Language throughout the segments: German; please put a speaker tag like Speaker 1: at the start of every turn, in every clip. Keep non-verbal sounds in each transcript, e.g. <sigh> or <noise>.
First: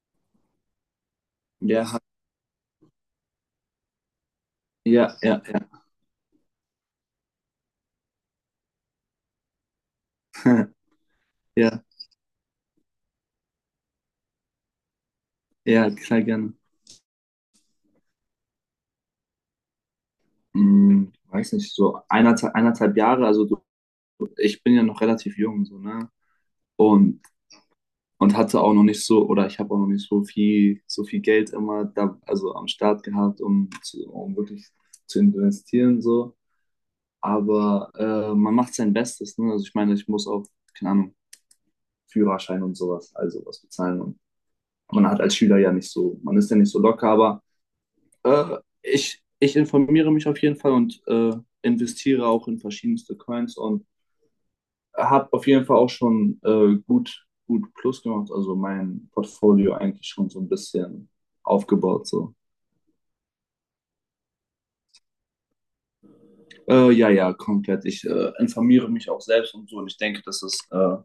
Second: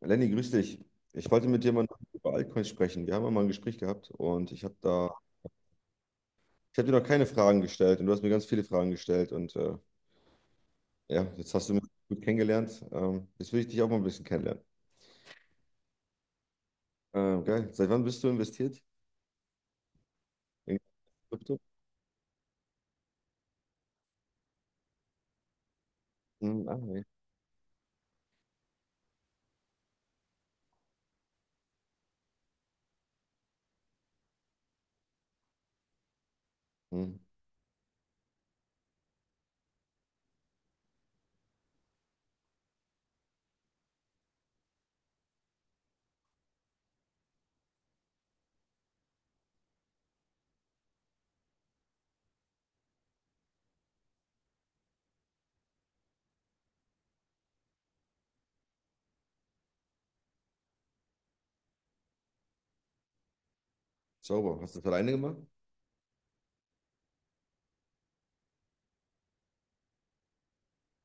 Speaker 1: Lenny, grüß dich. Ich wollte mit dir
Speaker 2: Ja,
Speaker 1: mal
Speaker 2: ha-
Speaker 1: über Altcoins sprechen. Wir haben ja mal ein Gespräch gehabt und
Speaker 2: ja.
Speaker 1: ich habe dir noch keine Fragen gestellt und du hast mir ganz viele Fragen gestellt und
Speaker 2: <laughs>
Speaker 1: ja, jetzt hast du mich
Speaker 2: Ja,
Speaker 1: gut kennengelernt. Jetzt will ich dich auch mal ein bisschen kennenlernen.
Speaker 2: ja, klar, gerne.
Speaker 1: Geil. Seit wann bist du investiert in
Speaker 2: Weiß
Speaker 1: Krypto?
Speaker 2: nicht, so eineinhalb Jahre, also so, ich bin ja noch relativ jung, so, ne?
Speaker 1: Hm, ah, nee.
Speaker 2: Und, und hatte auch noch nicht so, oder ich habe auch noch nicht so viel, so viel Geld immer da, also am Start gehabt, um wirklich zu investieren, so.
Speaker 1: Hm,
Speaker 2: Aber man macht sein Bestes, ne? Also ich meine, ich muss auch, keine Ahnung, Führerschein und sowas, also was bezahlen. Und man hat als Schüler ja nicht so, man ist ja nicht so locker, aber. Ich informiere mich auf jeden Fall und investiere auch in verschiedenste Coins und habe auf jeden Fall auch schon gut Plus gemacht, also mein Portfolio eigentlich schon so ein bisschen aufgebaut. So.
Speaker 1: sauber. Hast du das alleine gemacht?
Speaker 2: Ja, komplett. Ich informiere mich auch selbst und so und ich denke,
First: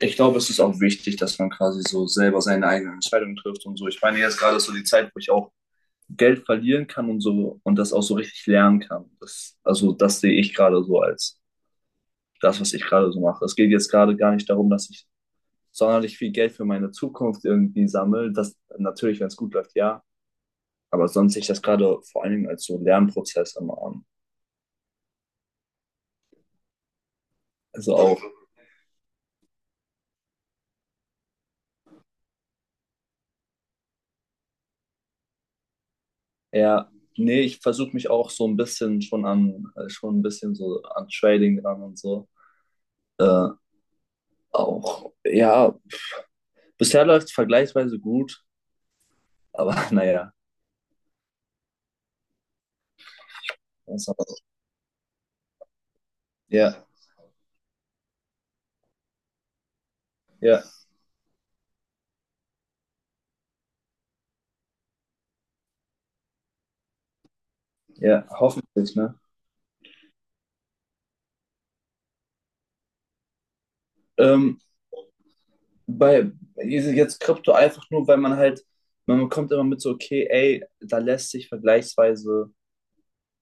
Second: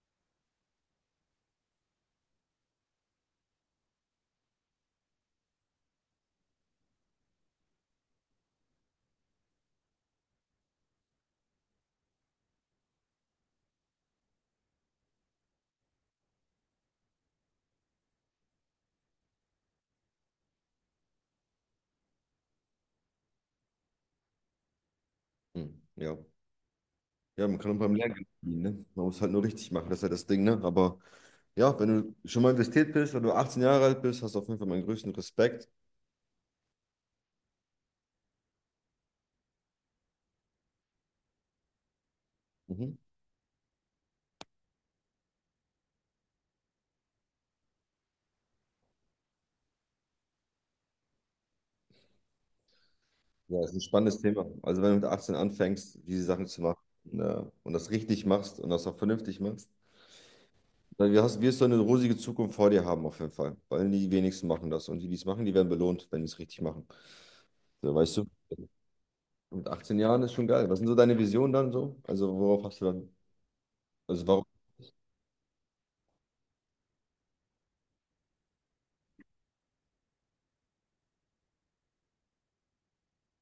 Speaker 2: ich glaube, es ist auch wichtig, dass man quasi so selber seine eigenen Entscheidungen trifft und so. Ich meine, jetzt gerade ist so die Zeit, wo ich auch Geld verlieren kann und so und das auch so richtig lernen kann. Das, also das sehe ich gerade so als das, was ich gerade so mache. Es geht jetzt gerade gar nicht darum, dass ich sonderlich viel Geld für meine Zukunft irgendwie sammle. Das natürlich, wenn es gut läuft, ja. Aber sonst sehe ich das gerade vor allen Dingen als so Lernprozess immer an.
Speaker 1: Hm, ja. Ja, man kann auch beim
Speaker 2: Also auch
Speaker 1: Lernen verdienen, ne? Man muss halt nur richtig machen, das ist ja das Ding, ne? Aber ja, wenn du schon mal investiert bist, wenn du 18 Jahre alt bist, hast du auf jeden Fall meinen größten Respekt.
Speaker 2: eher, nee, ich versuche mich auch so ein bisschen schon an, schon ein bisschen so an Trading dran und so.
Speaker 1: Mhm.
Speaker 2: Äh, ja, bisher läuft es vergleichsweise gut, aber <laughs> naja.
Speaker 1: Ja, das ist ein spannendes Thema. Also wenn du mit 18 anfängst, diese Sachen zu machen,
Speaker 2: Ja,
Speaker 1: ne, und das richtig machst und das auch vernünftig machst,
Speaker 2: ja,
Speaker 1: dann wirst du eine rosige Zukunft vor dir haben auf jeden Fall. Weil die wenigsten machen das. Und die, die es machen, die werden belohnt, wenn die es richtig machen. So, weißt
Speaker 2: ja,
Speaker 1: du,
Speaker 2: hoffentlich, ne?
Speaker 1: mit 18 Jahren ist schon geil. Was sind so deine Visionen dann so? Also worauf hast du dann, Also warum?
Speaker 2: Ähm, bei jetzt Krypto einfach nur, weil man halt, man kommt immer mit so, okay, ey, da lässt sich vergleichsweise,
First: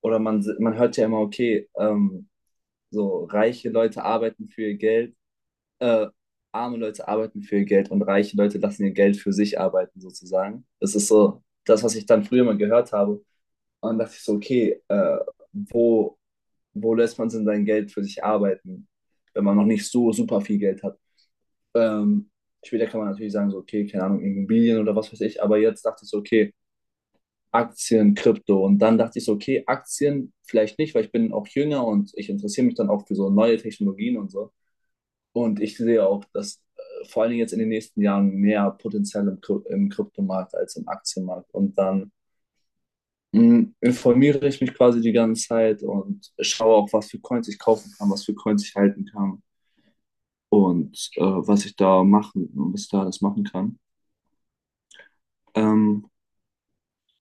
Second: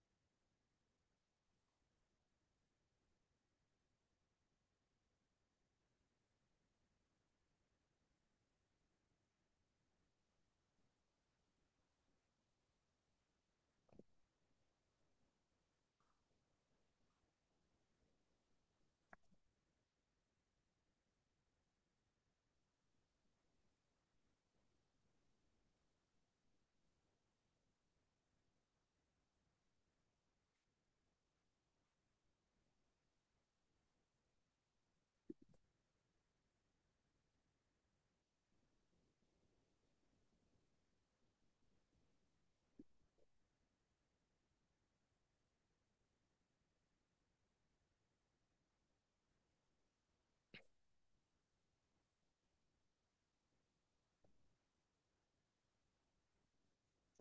Speaker 2: man hört ja immer, okay, so reiche Leute arbeiten für ihr Geld, äh, arme Leute arbeiten für ihr Geld und reiche Leute lassen ihr Geld für sich arbeiten, sozusagen. Das ist so das, was ich dann früher mal gehört habe. Und dann dachte ich so, okay, wo, wo lässt man denn sein Geld für sich arbeiten, wenn man noch nicht so super viel Geld hat? Ähm, später kann man natürlich sagen, so, okay, keine Ahnung, Immobilien oder was weiß ich, aber jetzt dachte ich so, okay, Aktien, Krypto. Und dann dachte ich so, okay, Aktien vielleicht nicht, weil ich bin auch jünger und ich interessiere mich dann auch für so neue Technologien und so. Und ich sehe auch, dass vor allen Dingen jetzt in den nächsten Jahren mehr Potenzial im Kryptomarkt als im Aktienmarkt. Dann informiere ich mich quasi die ganze Zeit und schaue auch, was für Coins ich kaufen kann, was für Coins ich halten kann und was ich da alles machen kann. Ähm,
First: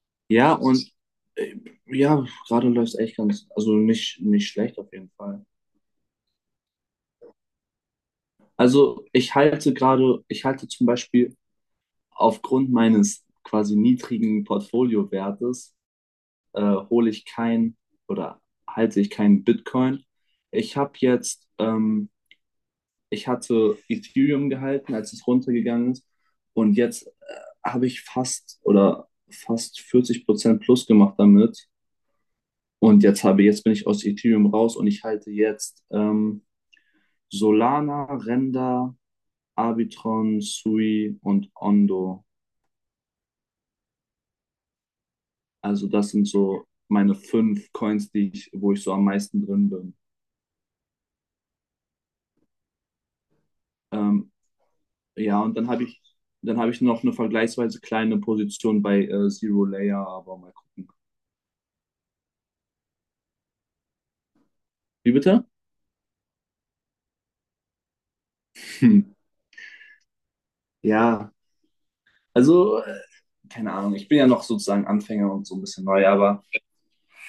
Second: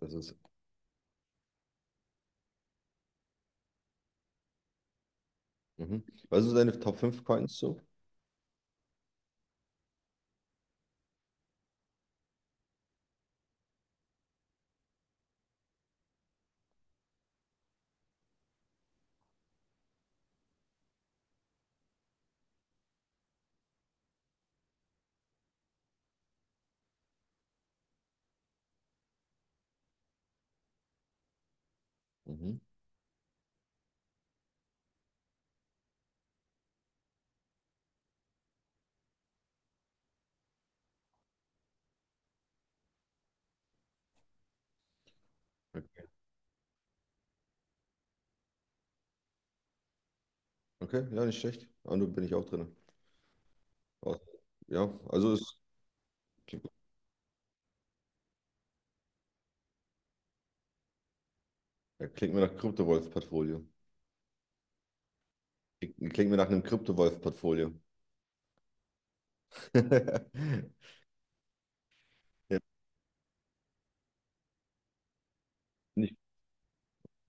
Speaker 1: Das ist,
Speaker 2: Ja, und äh, ja, gerade läuft es echt ganz, also nicht, nicht schlecht auf jeden Fall.
Speaker 1: mhm. Was sind so deine Top fünf Coins so?
Speaker 2: Also ich halte gerade, ich halte zum Beispiel aufgrund meines quasi niedrigen Portfoliowertes, hole ich kein oder halte ich keinen Bitcoin. Ich habe jetzt, ähm, ich hatte Ethereum gehalten, als es runtergegangen ist. Und jetzt habe ich fast 40% plus gemacht damit.
Speaker 1: Mhm.
Speaker 2: Jetzt bin ich aus Ethereum raus und ich halte jetzt Solana, Render, Arbitron, Sui und Ondo. Also
Speaker 1: Okay,
Speaker 2: das sind so meine fünf Coins, wo ich so am meisten drin bin.
Speaker 1: Okay, ja, nicht schlecht. Ja, und bin ich auch drin. Aus-
Speaker 2: Ähm,
Speaker 1: Ja, also
Speaker 2: ja, und dann habe ich, dann
Speaker 1: klingt,
Speaker 2: habe ich noch eine vergleichsweise kleine Position bei Zero Layer, aber mal gucken.
Speaker 1: ja, klingt mir nach Kryptowolf-Portfolio.
Speaker 2: Wie bitte?
Speaker 1: Klingt mir nach einem Kryptowolf-Portfolio.
Speaker 2: Hm.
Speaker 1: <laughs>
Speaker 2: Ja,
Speaker 1: Ja,
Speaker 2: also keine Ahnung, ich bin ja noch sozusagen Anfänger und so ein bisschen neu,
Speaker 1: nicht.
Speaker 2: aber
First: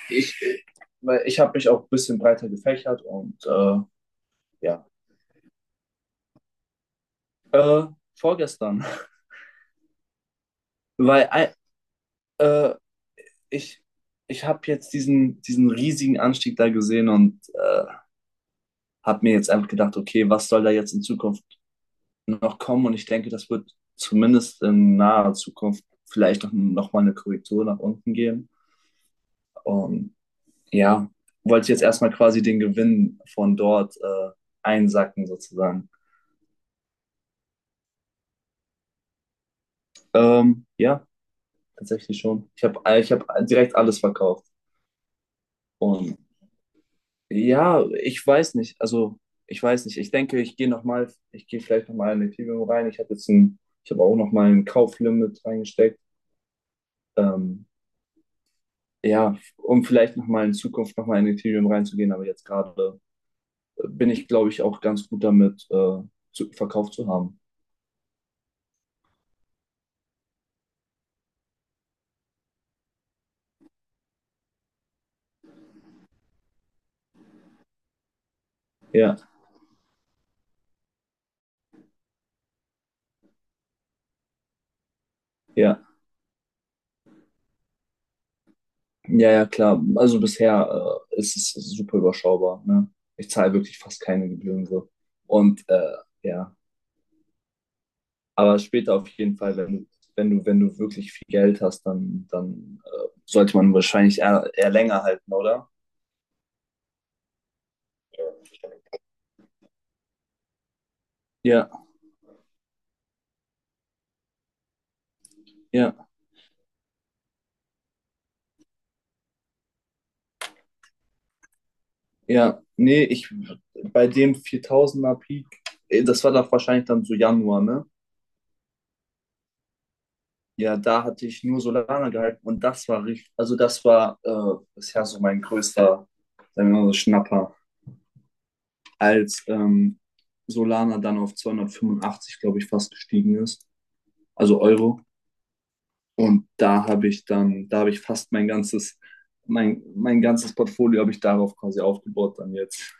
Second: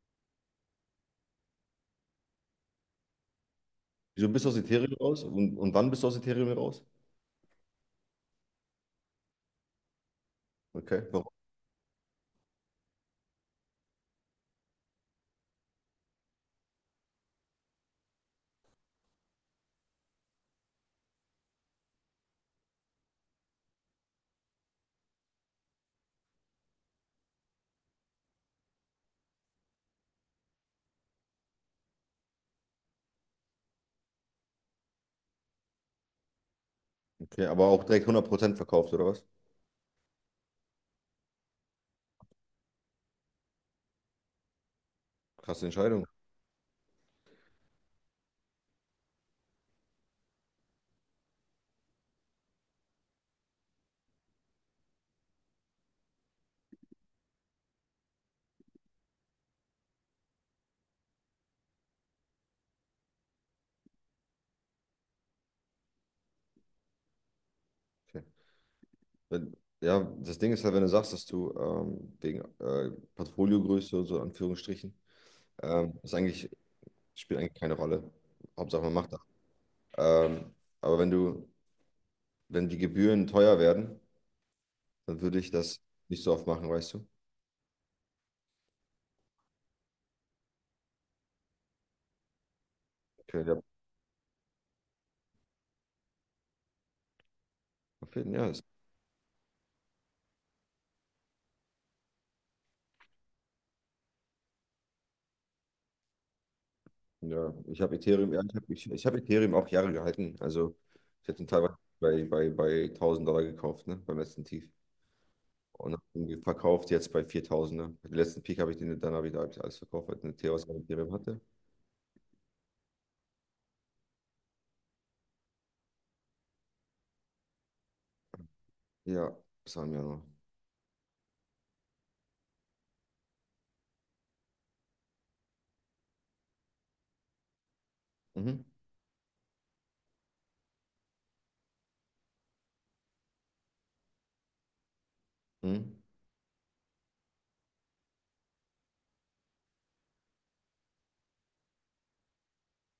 Speaker 2: ich, äh, weil ich habe mich auch ein bisschen breiter gefächert und
Speaker 1: Wieso bist du aus
Speaker 2: ja.
Speaker 1: Ethereum raus? Und wann bist du aus Ethereum raus?
Speaker 2: Äh, vorgestern. <laughs>
Speaker 1: Okay, warum?
Speaker 2: Weil äh, äh, ich, ich habe jetzt diesen riesigen Anstieg da gesehen und habe mir jetzt einfach gedacht, okay, was soll da jetzt in Zukunft noch kommen? Und ich denke, das wird zumindest in naher Zukunft vielleicht noch mal eine Korrektur nach unten geben. Und ja, wollte jetzt erstmal quasi den Gewinn von dort einsacken sozusagen.
Speaker 1: Okay, aber auch direkt 100% verkauft, oder was?
Speaker 2: Ja, tatsächlich schon. Ich hab direkt alles verkauft.
Speaker 1: Krasse Entscheidung.
Speaker 2: Und ja, ich weiß nicht. Also, ich weiß nicht. Ich denke, ich gehe vielleicht noch mal in Ethereum rein. Ich habe auch noch mal ein Kauflimit reingesteckt. Ähm, ja, um vielleicht noch mal in Zukunft noch mal in Ethereum reinzugehen. Aber jetzt gerade bin ich, glaube ich, auch ganz gut damit, verkauft zu haben.
Speaker 1: Okay. Wenn, ja, das Ding ist halt, wenn du sagst, dass du wegen Portfoliogröße und so, in Anführungsstrichen, ähm, ist eigentlich, spielt eigentlich keine Rolle. Hauptsache, man macht
Speaker 2: Ja,
Speaker 1: das. Ähm, aber wenn die Gebühren teuer werden, dann würde ich das
Speaker 2: ja,
Speaker 1: nicht so oft machen, weißt du?
Speaker 2: ja, klar. Also bisher, ist es super überschaubar, ne? Ich
Speaker 1: Okay,
Speaker 2: zahle
Speaker 1: ja,
Speaker 2: wirklich fast keine Gebühren so. Und ja.
Speaker 1: auf jeden Fall, ja.
Speaker 2: Aber später auf jeden Fall, wenn du wirklich viel Geld hast, dann sollte man wahrscheinlich eher länger halten, oder?
Speaker 1: Ja, ich hab Ethereum auch Jahre gehalten. Also ich hatte ihn
Speaker 2: Ja,
Speaker 1: teilweise bei 1.000 Dollar gekauft, ne, beim letzten Tief. Und
Speaker 2: ja,
Speaker 1: habe ihn verkauft jetzt bei 4.000, ne. Den letzten Peak habe ich den, dann hab ich alles verkauft, weil ich eine Theos an Ethereum hatte.
Speaker 2: ja. Nee, ich bei dem 4000er Peak, das war doch wahrscheinlich dann so Januar, ne?
Speaker 1: Ja, das war im Januar.
Speaker 2: Ja, da hatte ich nur Solana gehalten und das war richtig, also das war bisher so mein größter, sagen wir mal so Schnapper,
Speaker 1: Mhm.
Speaker 2: als Solana dann auf 285, glaube ich, fast gestiegen ist, also Euro.
Speaker 1: Mhm.
Speaker 2: Und da habe ich dann, da habe ich fast mein ganzes, mein ganzes Portfolio habe ich darauf quasi aufgebaut dann jetzt.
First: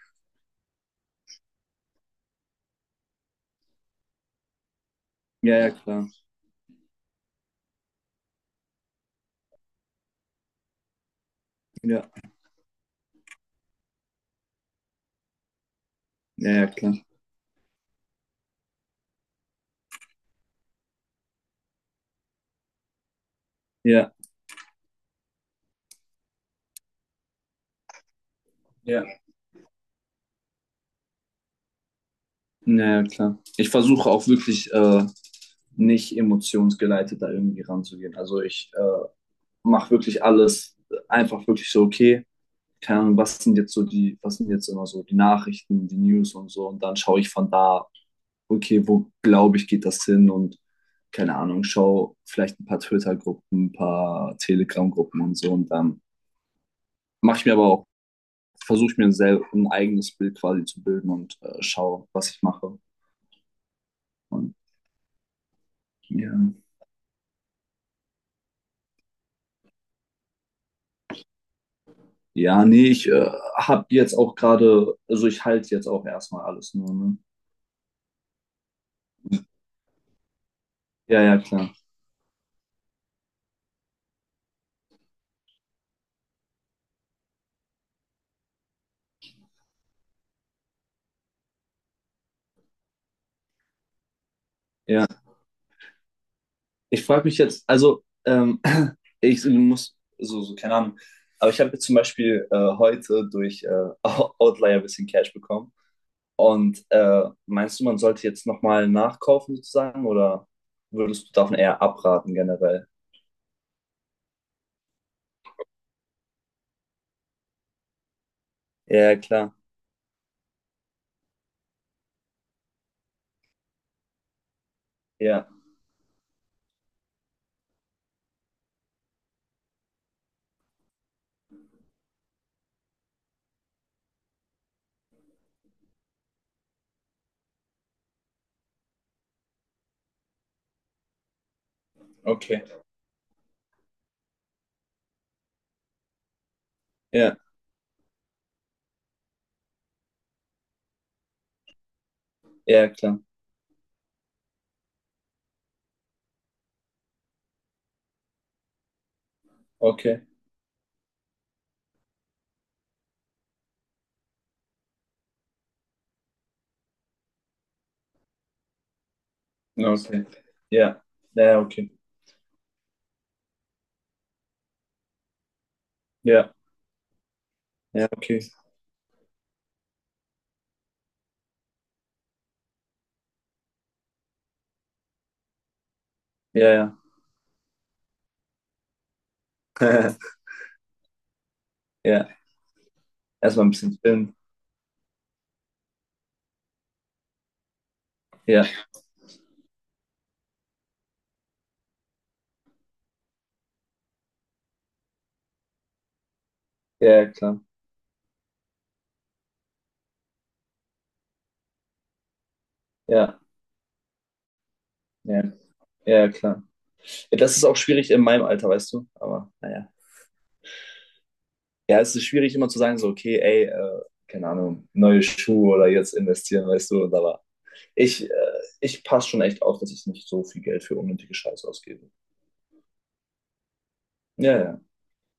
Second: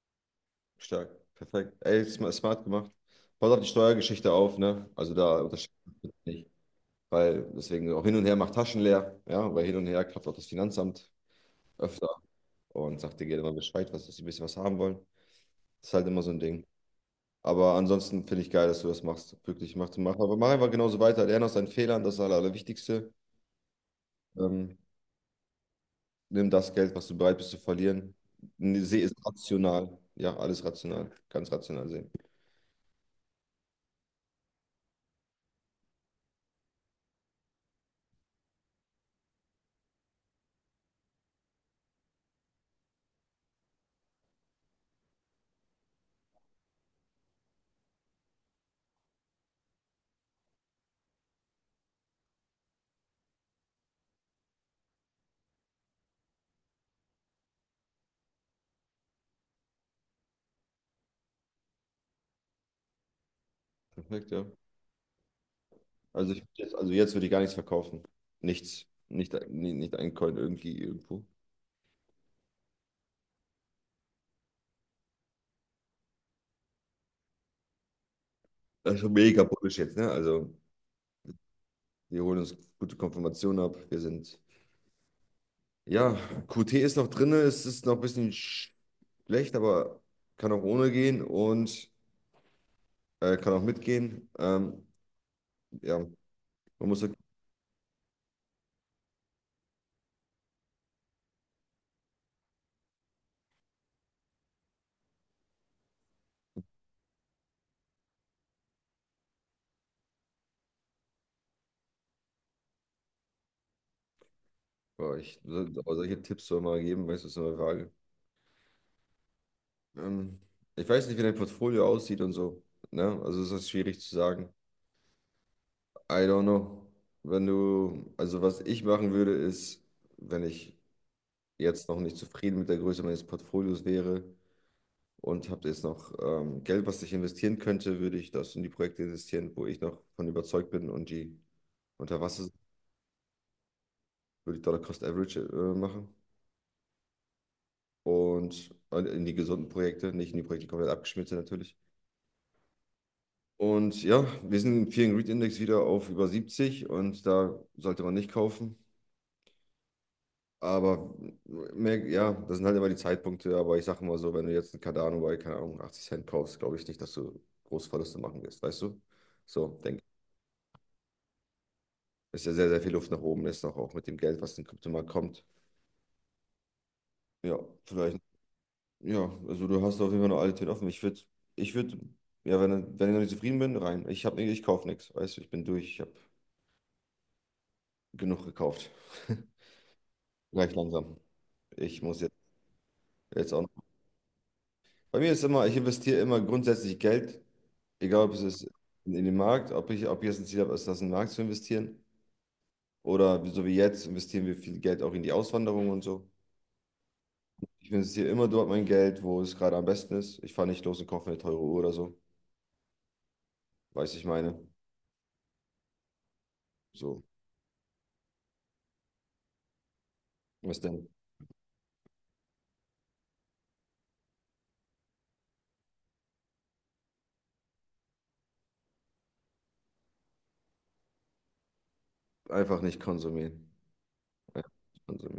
Speaker 1: Stark, perfekt. Ey, smart gemacht. Pass auf die Steuergeschichte auf, ne? Also da
Speaker 2: Ja,
Speaker 1: unterscheidet
Speaker 2: klar.
Speaker 1: es nicht. Weil deswegen auch hin und her macht Taschen leer, ja, weil hin und her klappt auch das Finanzamt öfter
Speaker 2: Ja,
Speaker 1: und sagt dir gerne mal Bescheid, was, dass sie ein bisschen was haben wollen. Das ist halt immer so ein Ding.
Speaker 2: ja, klar.
Speaker 1: Aber ansonsten finde ich geil, dass du das machst. Wirklich, aber mach einfach genauso weiter. Lerne aus deinen Fehlern, das ist das Allerwichtigste.
Speaker 2: Ja,
Speaker 1: Ähm, Nimm das Geld, was du bereit bist zu verlieren. Sehe
Speaker 2: ja.
Speaker 1: es rational. Ja, alles rational. Ganz rational sehen.
Speaker 2: Ja, klar. Ich versuche auch wirklich nicht emotionsgeleitet da irgendwie ranzugehen. Also ich mache wirklich alles einfach wirklich so, okay, keine Ahnung, was sind jetzt immer so die Nachrichten, die News und so. Und dann schaue ich von da okay, wo glaube ich, geht das hin? Und keine Ahnung, schau vielleicht ein paar Twitter-Gruppen, ein paar Telegram-Gruppen und so. Und dann mache ich mir aber auch, versuche ich mir ein eigenes Bild quasi zu bilden und schaue, was ich mache.
Speaker 1: Perfekt, ja.
Speaker 2: Und ja.
Speaker 1: Also jetzt würde ich gar nichts verkaufen. Nichts. Nicht ein Coin irgendwie irgendwo.
Speaker 2: Ja, nee, ich habe jetzt auch gerade, also ich halte jetzt auch erstmal alles nur, ne?
Speaker 1: Das ist schon mega bullish jetzt, ne? Also,
Speaker 2: Ja, klar.
Speaker 1: wir holen uns gute Konfirmation ab. Wir sind. Ja, QT ist noch drin, es ist noch ein bisschen schlecht, aber kann auch ohne gehen und kann auch mitgehen.
Speaker 2: Ja.
Speaker 1: Ja, man muss
Speaker 2: Ich
Speaker 1: ja,
Speaker 2: frage mich jetzt, also, <clears throat> ich muss, so, so, keine Ahnung, aber ich habe jetzt zum Beispiel heute durch <laughs> Outlier ein bisschen Cash bekommen. Und meinst du, man sollte jetzt nochmal nachkaufen sozusagen oder würdest du davon eher abraten generell?
Speaker 1: boah, ich, so- aber solche Tipps soll man geben, weißt du, ist so eine Frage.
Speaker 2: Ja, klar.
Speaker 1: Ähm, Ich weiß nicht, wie dein Portfolio aussieht und so, ne? Also ist das schwierig zu sagen.
Speaker 2: Ja,
Speaker 1: I don't know. Wenn du, also was ich machen würde, ist, wenn ich jetzt noch nicht zufrieden mit der Größe meines Portfolios wäre, und habe jetzt noch Geld, was ich investieren könnte, würde ich das in die Projekte investieren, wo ich noch von überzeugt bin und die unter Wasser
Speaker 2: okay.
Speaker 1: würde ich Dollar Cost Average machen
Speaker 2: Ja,
Speaker 1: und in die gesunden Projekte, nicht in die Projekte, die komplett abgeschmiert sind natürlich.
Speaker 2: ja, klar.
Speaker 1: Und ja, wir sind im Fear and Greed Index wieder auf über 70 und da sollte man nicht kaufen.
Speaker 2: Okay.
Speaker 1: Aber mehr, ja, das sind halt immer die Zeitpunkte. Aber ich sage mal so, wenn du jetzt einen Cardano bei, keine Ahnung, 80 Cent kaufst, glaube ich nicht, dass du große Verluste machen wirst, weißt du? So,
Speaker 2: Ja,
Speaker 1: denke ich.
Speaker 2: okay. Ja, ja, okay.
Speaker 1: Ist ja sehr, sehr viel Luft nach oben ist, noch auch mit dem Geld, was in den Kryptomarkt kommt.
Speaker 2: Ja,
Speaker 1: Ja,
Speaker 2: ja,
Speaker 1: vielleicht.
Speaker 2: okay.
Speaker 1: Ja, also du hast auf jeden Fall noch alle Türen offen. Ich würde, ja, wenn ich noch nicht zufrieden bin, rein. Ich kaufe nichts. Weißt du, ich bin durch. Ich habe
Speaker 2: Ja, ja.
Speaker 1: genug gekauft. <laughs>
Speaker 2: <laughs>
Speaker 1: Gleich langsam. Ich muss jetzt,
Speaker 2: Ja,
Speaker 1: jetzt auch
Speaker 2: erstmal ein
Speaker 1: noch.
Speaker 2: bisschen chillen.
Speaker 1: Bei mir ist immer, ich investiere immer grundsätzlich Geld, egal ob es
Speaker 2: Ja,
Speaker 1: ist in, in den Markt, ob ich jetzt ein Ziel habe, ist das in den Markt zu investieren. Oder so wie jetzt investieren wir viel Geld auch in die Auswanderung und so.
Speaker 2: ja, klar.
Speaker 1: Ich investiere immer dort mein Geld, wo es gerade am besten ist. Ich fahre nicht los und kaufe mir eine teure Uhr oder so.
Speaker 2: Ja,
Speaker 1: Weiß ich meine.
Speaker 2: ja, ja, klar.
Speaker 1: So.
Speaker 2: Ja, das ist auch schwierig in meinem Alter, weißt du? Aber naja.
Speaker 1: Was denn?
Speaker 2: Ja, es ist schwierig immer zu sagen, so, okay, ey, keine Ahnung, neue Schuhe oder jetzt investieren, weißt du? Und da ich, äh, ich passe schon echt auf, dass ich nicht so viel Geld für unnötige Scheiße ausgebe.
Speaker 1: Einfach nicht konsumieren.
Speaker 2: Ja,
Speaker 1: Ja,
Speaker 2: ja.
Speaker 1: konsumieren.